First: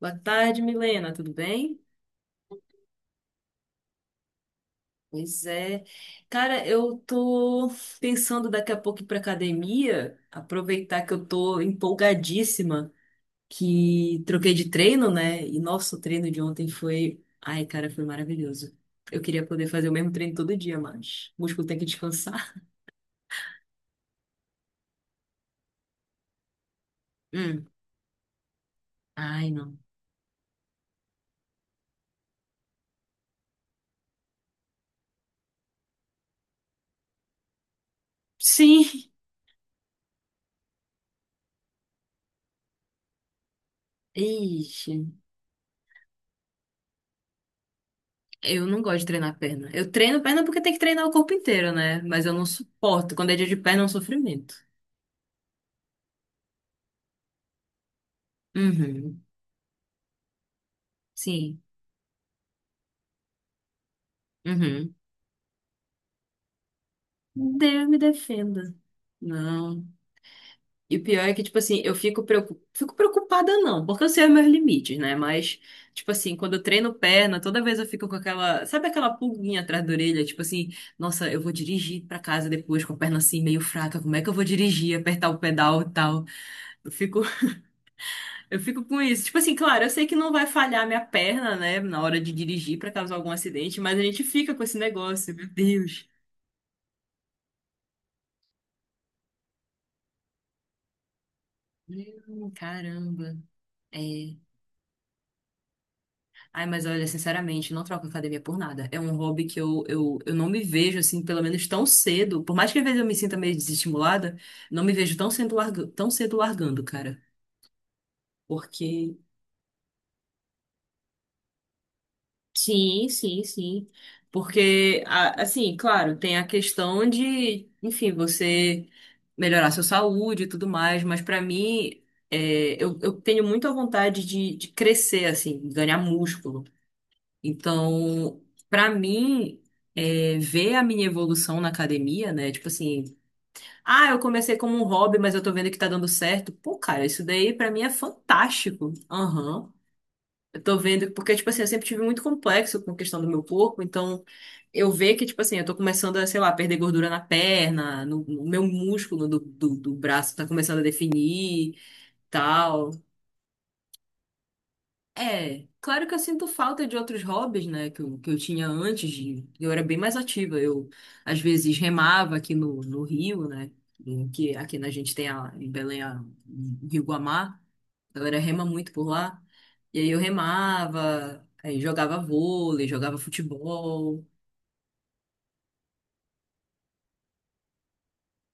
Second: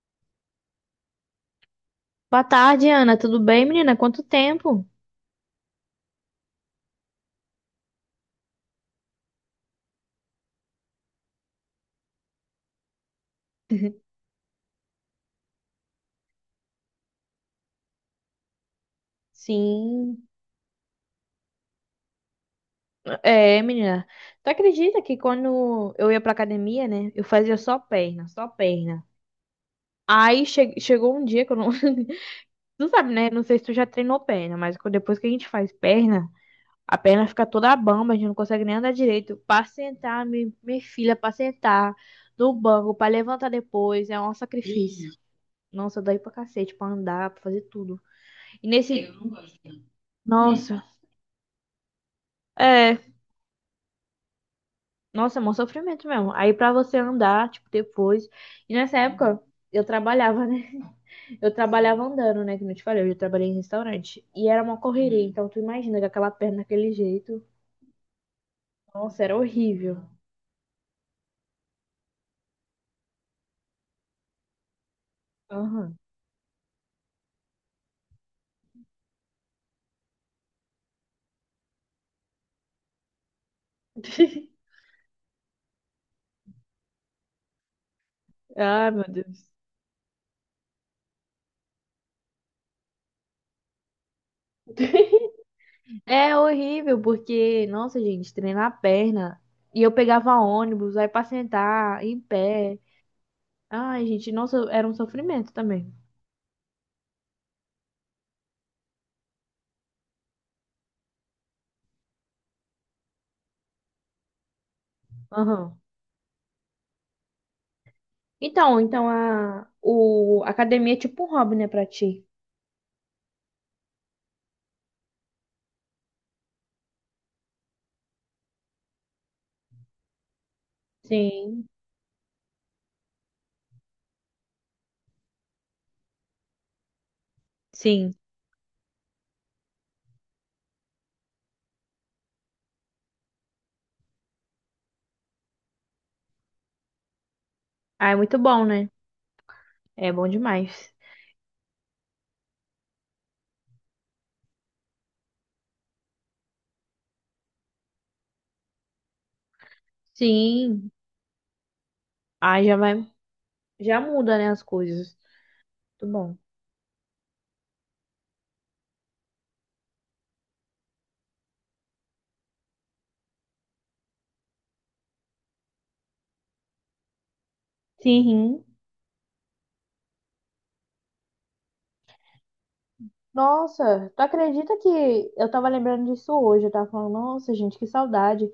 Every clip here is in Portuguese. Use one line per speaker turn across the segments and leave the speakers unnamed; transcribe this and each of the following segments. Boa tarde, Milena, tudo bem?
Boa tarde, Ana. Tudo bem, menina? Quanto tempo?
Pois é. Cara, eu tô pensando daqui a pouco ir pra academia, aproveitar que eu tô empolgadíssima, que troquei de treino, né? E nosso treino de ontem foi. Ai, cara, foi maravilhoso. Eu queria poder fazer o mesmo
Sim,
treino todo dia, mas o músculo tem que descansar.
é, menina. Tu acredita que quando eu ia pra academia, né? Eu fazia
Hum.
só perna, só perna.
Ai, não.
Aí chegou um dia que eu não. Tu sabe, né? Não sei se tu já treinou perna, mas depois que a gente faz perna, a perna fica toda bamba, a gente não consegue nem
Sim!
andar direito. Pra sentar, minha filha, pra sentar no banco, pra levantar depois, é um
Ixi,
sacrifício. Nossa, dói pra cacete, pra andar, pra fazer tudo.
eu
E
não gosto de
nesse.
treinar perna. Eu treino perna porque tem que
Nossa.
treinar o corpo inteiro, né? Mas eu não
É,
suporto. Quando é dia de perna, é um sofrimento.
nossa, é mó sofrimento mesmo. Aí pra você andar, tipo, depois. E nessa
Uhum.
época eu trabalhava, né? Eu
Sim.
trabalhava andando, né? Que não te falei, eu já trabalhei em restaurante. E era uma
Uhum.
correria. Uhum. Então tu imagina que aquela perna daquele jeito.
Deus me defenda.
Nossa, era
Não.
horrível.
E o pior é que, tipo assim, eu fico preocupada. Fico preocupada, não, porque eu sei os meus limites, né? Mas,
Aham.
tipo assim, quando eu treino perna, toda vez eu fico com aquela. Sabe aquela pulguinha atrás da orelha? Tipo assim, nossa, eu vou dirigir pra casa depois com a perna assim meio fraca. Como é que eu vou dirigir, apertar o pedal e tal? Eu fico, eu fico
Ah,
com
meu
isso. Tipo
Deus.
assim, claro, eu sei que não vai falhar minha perna, né? Na hora de dirigir pra causar algum acidente, mas a gente fica com esse negócio, meu Deus.
É horrível, porque, nossa, gente, treinar a perna. E eu pegava ônibus, aí pra sentar, em pé.
Caramba.
Ai, gente,
É.
nossa, era um sofrimento também.
Ai, mas olha, sinceramente, não troco academia por nada. É um hobby que eu não me vejo, assim, pelo menos tão cedo. Por mais que às vezes eu me sinta meio desestimulada, não me vejo tão cedo,
Aham.
tão cedo largando, cara.
Então
Porque.
a academia é tipo um hobby, né, pra ti?
Sim, sim, sim. Porque, assim, claro, tem a questão de, enfim, você melhorar sua saúde e tudo mais, mas pra
Sim,
mim, eu tenho muito a vontade de crescer, assim, ganhar músculo.
sim.
Então, para mim, ver a minha evolução na academia, né? Tipo assim, ah, eu comecei como um hobby, mas eu tô vendo que tá dando certo. Pô, cara, isso daí pra mim é
Ah, é muito bom, né?
fantástico. Aham.
É bom
Eu tô
demais.
vendo, porque, tipo assim, eu sempre tive muito complexo com a questão do meu corpo, então eu ver que, tipo assim, eu tô começando a, sei lá, perder gordura na perna, no meu músculo do braço tá começando a
Sim.
definir,
Ah, já
tal.
vai, já muda, né, as coisas.
É, claro
Muito
que eu
bom.
sinto falta de outros hobbies, né, que eu tinha antes de. Eu era bem mais ativa, eu às vezes remava aqui no Rio, né, em que aqui na gente tem a, em Belém a, o Rio Guamá, a galera
Sim.
rema muito por lá, e aí eu remava, aí jogava vôlei, jogava
Nossa, tu
futebol.
acredita que eu tava lembrando disso hoje? Eu tava falando, nossa, gente, que saudade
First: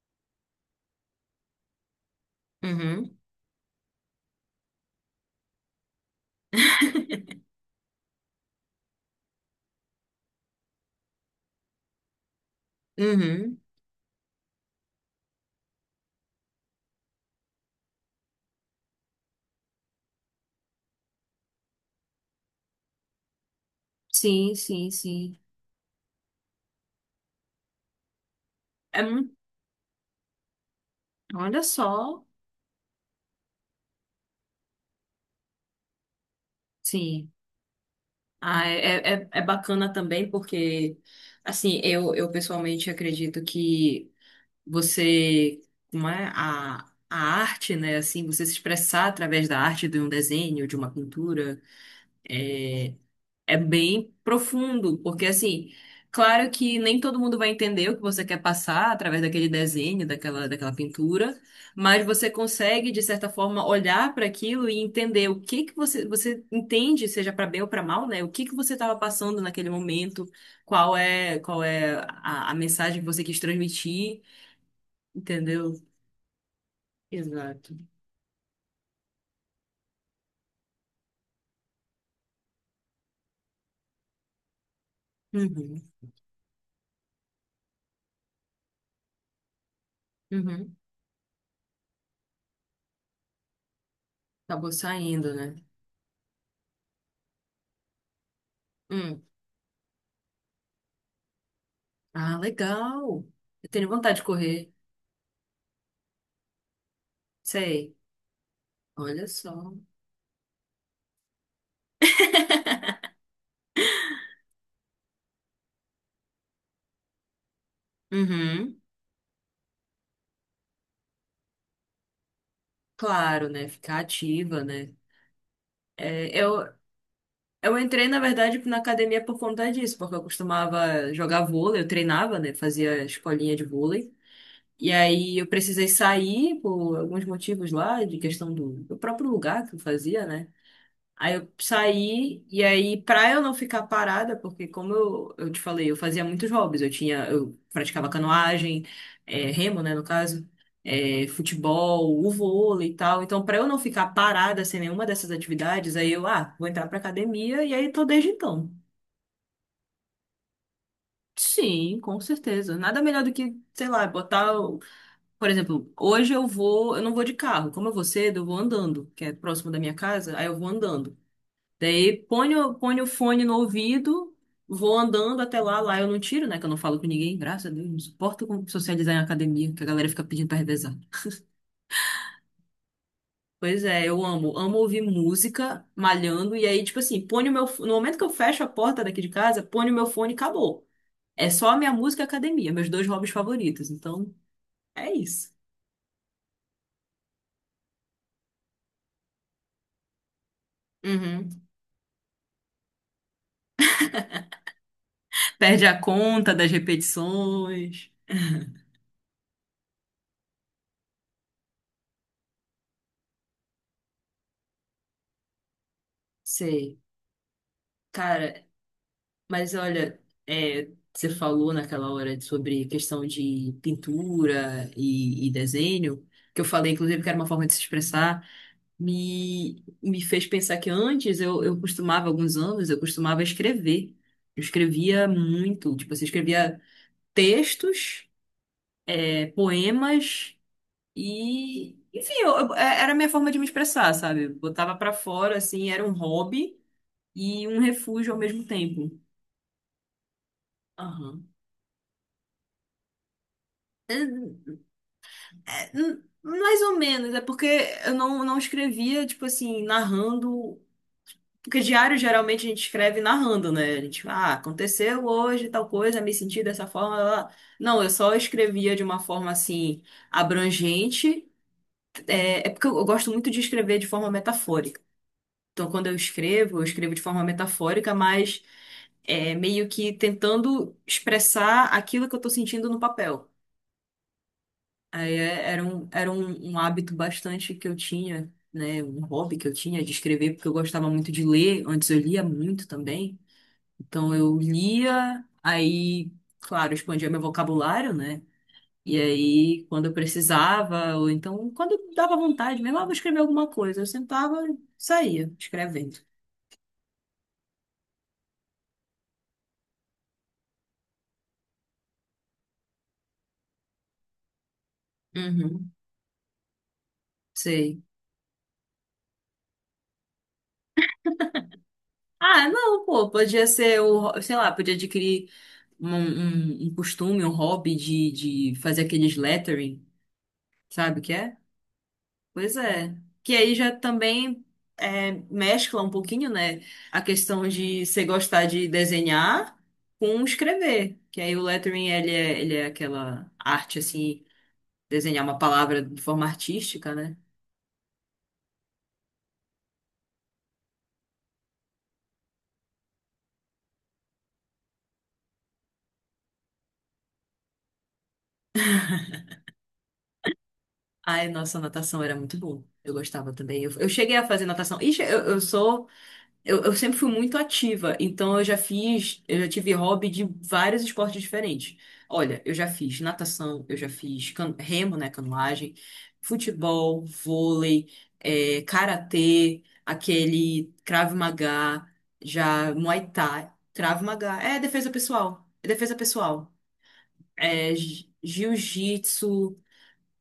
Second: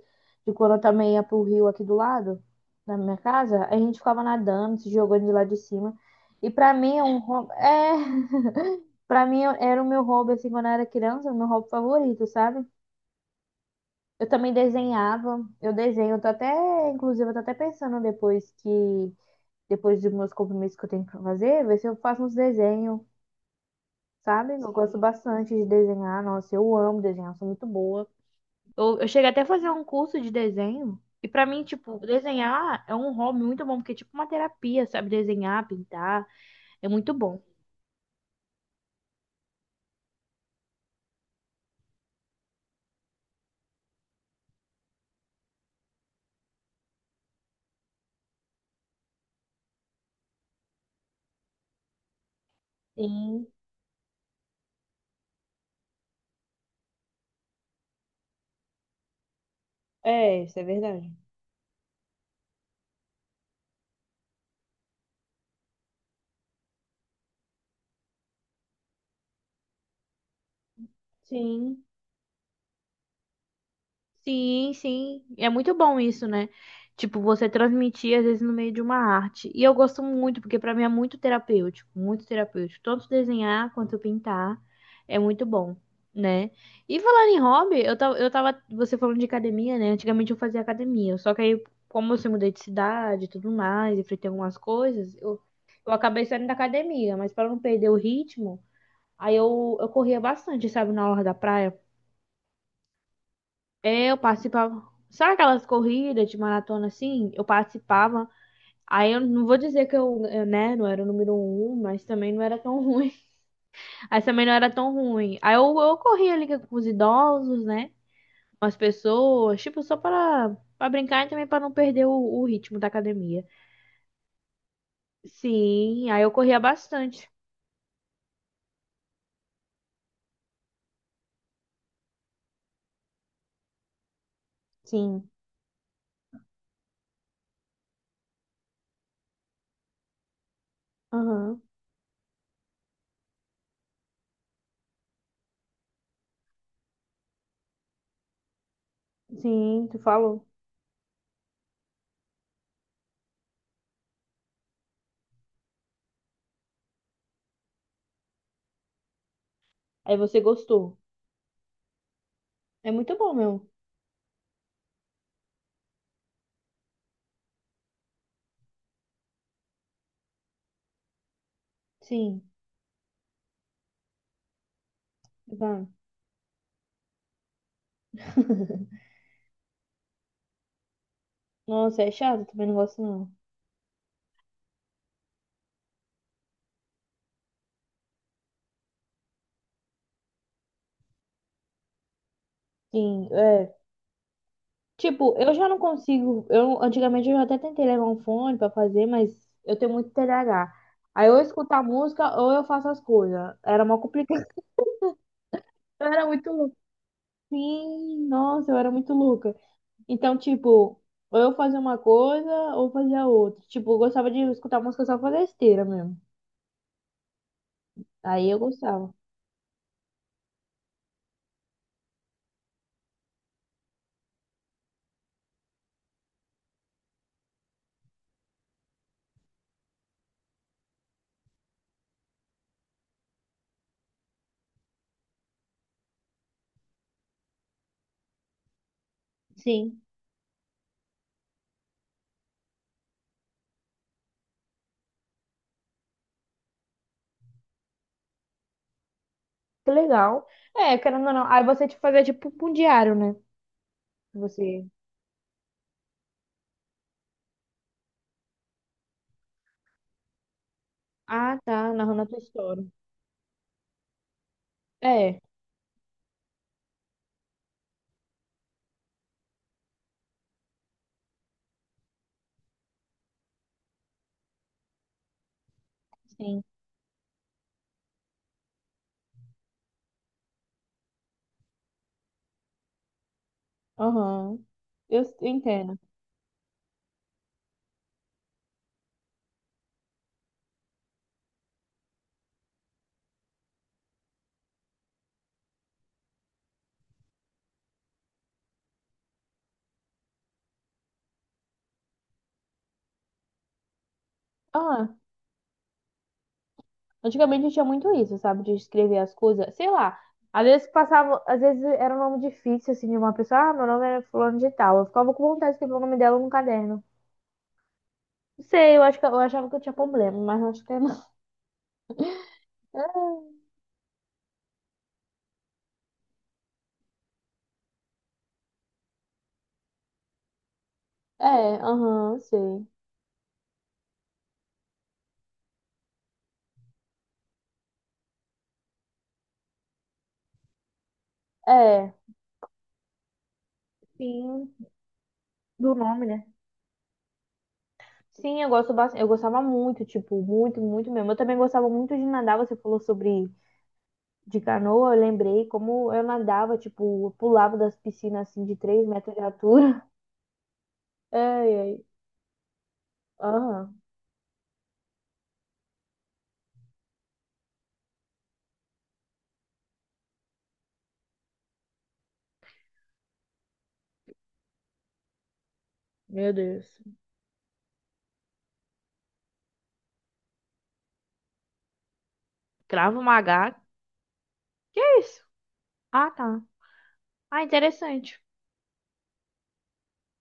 de quando eu também ia pro rio aqui do lado, na minha
Uhum,
casa. A gente ficava nadando, se jogando de lá de cima. E pra mim é um hobby. É, pra mim, era o meu hobby, assim, quando eu era criança, o meu hobby favorito, sabe?
uhum,
Eu também desenhava, eu desenho, eu tô até, inclusive, eu tô até pensando depois que, depois dos meus compromissos que eu tenho pra fazer, ver se eu faço uns desenhos,
sim,
sabe? Eu
sim,
gosto
sim.
bastante de desenhar, nossa, eu amo desenhar, sou muito boa. Eu,
É
eu cheguei
muito...
até a fazer um curso de desenho, e pra
Olha
mim, tipo,
só,
desenhar é um hobby muito bom, porque é tipo uma terapia, sabe? Desenhar, pintar, é muito
sim.
bom.
Ah, é bacana também porque, assim, eu pessoalmente acredito que você, como é, a arte, né, assim, você se expressar através da arte de um desenho, de uma pintura, é,
Sim,
é bem profundo, porque assim, claro que nem todo mundo vai entender o que você quer passar através daquele desenho,
é,
daquela,
isso é
daquela
verdade.
pintura, mas você consegue, de certa forma, olhar para aquilo e entender o que que você entende, seja para bem ou para mal, né? O que que você estava passando naquele momento, qual é, qual
Sim.
é a mensagem que você quis transmitir,
Sim, sim. É
entendeu?
muito bom isso, né? Tipo, você
Exato.
transmitir, às vezes, no meio de uma arte. E eu gosto muito, porque pra mim é muito terapêutico, muito terapêutico. Tanto desenhar quanto pintar é muito bom,
Uhum.
né? E falando em hobby, eu tava, você falando de academia, né? Antigamente eu fazia
Uhum.
academia, só que aí, como eu se mudei de cidade e tudo mais, enfrentei algumas
Acabou
coisas,
saindo,
eu,
né?
eu acabei saindo da academia, mas pra não perder o ritmo,
Hum.
aí eu corria bastante, sabe, na orla da praia.
Ah, legal. Eu tenho
É,
vontade
eu
de correr.
participava. Sabe aquelas corridas de maratona assim? Eu
Sei.
participava. Aí eu
Olha
não vou
só.
dizer que eu, né, não era o número um, mas também não era tão ruim. Aí também não era tão ruim. Aí eu corria ali com os idosos, né? Com as
Uhum.
pessoas, tipo, só para brincar e também para não perder o, ritmo da academia.
Claro, né? Ficar ativa, né?
Sim, aí
É,
eu corria
eu,
bastante.
eu entrei, na verdade, na academia por conta disso, porque eu costumava jogar vôlei, eu treinava, né? Fazia escolinha de vôlei. E
Sim.
aí eu precisei sair por alguns motivos lá, de questão do próprio lugar que eu fazia, né? Aí eu
Aham.
saí, e aí, pra eu não ficar parada, porque como eu te falei, eu fazia muitos hobbies, eu tinha, eu praticava canoagem, remo,
Sim,
né,
tu
no
falou.
caso, futebol, o vôlei e tal. Então, pra eu não ficar parada sem nenhuma dessas atividades, aí eu, ah, vou entrar pra academia, e aí tô desde então.
Aí você gostou.
Sim, com certeza.
É
Nada
muito
melhor do
bom,
que,
meu.
sei lá, botar. Por exemplo, hoje eu vou, eu não vou de carro. Como eu vou cedo, eu vou andando, que é próximo da minha casa, aí eu vou andando. Daí
Sim.
põe o fone no ouvido, vou andando até lá,
Tá.
lá eu não tiro, né? Que eu não falo com ninguém, graças a Deus, não suporto socializar em academia, que a galera fica pedindo pra revezar.
Nossa, é chato, também não gosto não.
Pois é, eu amo, amo ouvir música, malhando, e aí, tipo assim, põe o meu, fo- no momento que eu fecho a porta daqui de casa, põe o meu fone e acabou. É só a minha música e a academia, meus dois
Sim,
hobbies
é.
favoritos, então é
Tipo,
isso.
eu já não consigo. Eu, antigamente eu já até tentei levar um fone pra fazer, mas eu tenho muito TDAH. Aí ou eu
Uhum.
escuto a música ou eu faço as coisas. Era uma complicação.
Perde a
Eu era muito
conta das
louca.
repetições.
Sim, nossa, eu era muito louca. Então, tipo, ou eu fazia uma coisa ou fazia outra. Tipo, eu gostava de escutar música só pra besteira mesmo.
Sei.
Aí eu
Cara,
gostava.
mas olha, é, você falou naquela hora sobre questão de pintura e desenho, que eu falei, inclusive, que era uma forma de se expressar, me fez pensar que antes eu costumava, alguns anos, eu costumava escrever. Eu escrevia muito, tipo, você escrevia textos,
Sim,
poemas e, enfim, era a minha forma de me expressar, sabe? Eu botava pra fora, assim, era um hobby e um refúgio ao mesmo tempo.
que legal. É, querendo ou não.
Aham.
Aí você te fazia tipo um diário, né? Você.
Mais ou menos, é porque eu não escrevia, tipo assim, narrando.
Ah,
Porque
tá,
diário
narrando a tua
geralmente a gente
história.
escreve narrando, né? A gente, ah, aconteceu
É,
hoje tal coisa, me senti dessa forma. Blá, blá. Não, eu só escrevia de uma forma assim, abrangente. É, é porque eu gosto muito de escrever de forma metafórica. Então, quando
sim.
eu escrevo de forma metafórica, mas meio que tentando expressar aquilo que eu tô sentindo no papel.
Aham. Eu
Aí
s- eu
é- era
entendo.
um, era um, um hábito bastante que eu tinha, né? Um hobby que eu tinha de escrever, porque eu gostava muito de ler. Antes eu lia muito também. Então eu lia, aí, claro, expandia meu vocabulário, né? E aí, quando eu precisava, ou então, quando dava vontade mesmo, ah, vou escrever alguma coisa, eu sentava e
Ah,
saía escrevendo.
antigamente tinha muito isso, sabe? De escrever as coisas. Sei lá. Às vezes passava, às vezes era um nome difícil, assim, de uma pessoa. Ah, meu nome é fulano de tal. Eu ficava com vontade de
Uhum,
escrever o nome dela no caderno.
sei.
Não sei, eu acho que eu achava que eu tinha problema, mas não acho que não.
Ah, não, pô, podia ser o, sei lá, podia adquirir um costume, um hobby de, fazer aqueles lettering. Sabe o que é?
É, aham,
Pois
sei.
é. Que aí já também mescla um pouquinho, né? A questão de você gostar de desenhar com escrever. Que aí o lettering,
É,
ele é aquela arte, assim,
sim,
desenhar uma
do
palavra de
nome,
forma
né?
artística, né?
Sim, eu gosto bastante. Eu gostava muito, tipo, muito, muito mesmo. Eu também gostava muito de nadar, você falou sobre de canoa, eu lembrei como eu nadava, tipo, eu pulava das piscinas assim de 3 metros de altura.
Ai,
Ai,
nossa,
ai.
natação era muito bom. Eu gostava também. Eu,
Aham,
eu cheguei a fazer natação. Ixi, eu sempre fui muito ativa, então eu já fiz, eu já tive hobby de vários esportes diferentes. Olha, eu já fiz natação, eu já fiz remo, né, canoagem,
meu Deus.
futebol, vôlei, karatê, aquele Krav Maga, já
Cravo
Muay Thai,
Maga.
Krav Maga, é
Que
defesa
é isso?
pessoal, é defesa
Ah, tá.
pessoal,
Ah,
é
interessante.
jiu-jitsu,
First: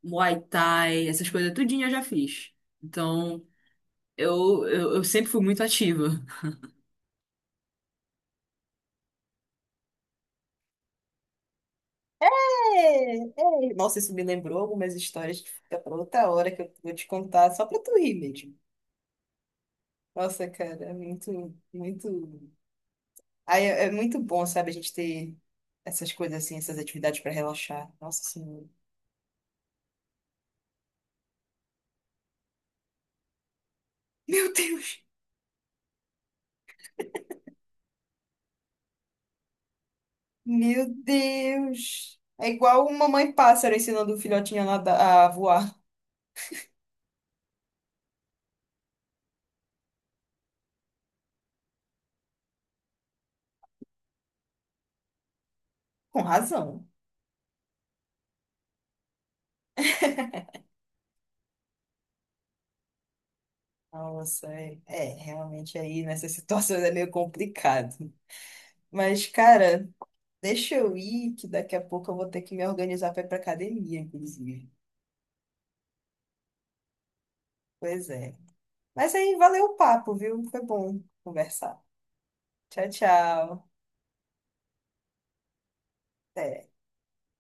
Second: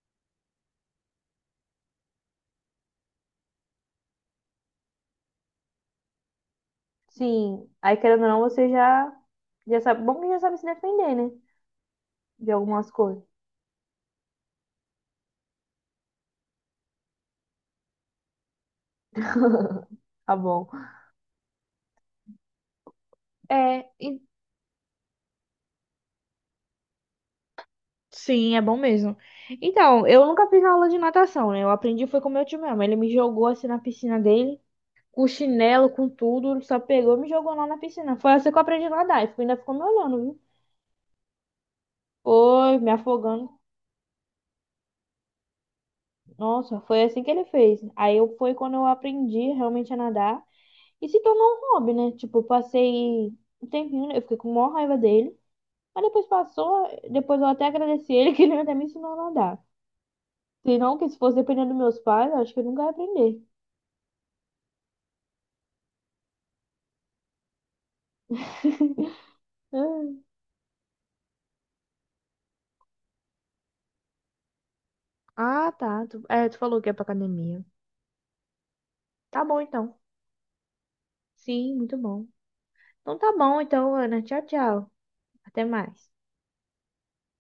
Muay Thai, essas coisas tudinho eu já fiz. Então, eu sempre fui muito ativa.
Sim, aí querendo ou não, você já, já sabe. Bom que já sabe se defender, né? De algumas
É,
coisas.
é. Nossa, isso me lembrou algumas histórias que fica pra outra hora que eu vou te contar, só pra tu rir mesmo.
Tá
Nossa,
bom.
cara, é muito, muito. Aí é,
É,
é muito bom, sabe, a gente ter essas coisas assim, essas atividades pra relaxar. Nossa
sim, é
Senhora.
bom mesmo. Então, eu nunca fiz aula de natação, né? Eu aprendi foi com meu tio mesmo. Ele me jogou assim na piscina
Meu
dele,
Deus!
com chinelo, com tudo, só pegou e me jogou lá na piscina. Foi assim que eu aprendi a nadar. E ainda ficou me olhando, viu?
Meu Deus! É
Foi,
igual
me
uma mãe
afogando.
pássaro ensinando o filhotinho a voar.
Nossa, foi assim que ele fez. Aí eu, foi quando eu aprendi realmente a nadar. E se tornou um hobby, né? Tipo, eu passei um tempinho, né? Eu fiquei com maior raiva dele. Mas
Com
depois
razão.
passou, depois eu até agradeci ele que ele até me ensinou a nadar. Se não, que se fosse dependendo dos meus pais, eu acho que eu nunca ia aprender.
Nossa, realmente aí nessas situações é meio complicado. Mas, cara.
Hum.
Deixa eu ir, que daqui a pouco eu vou ter que me organizar para ir para academia, inclusive.
Ah, tá. Tu falou que é pra academia.
Pois é. Mas aí,
Tá bom,
valeu o
então.
papo, viu? Foi bom
Sim,
conversar.
muito bom.
Tchau,
Então tá bom,
tchau.
então, Ana. Tchau, tchau. Até mais.
Até.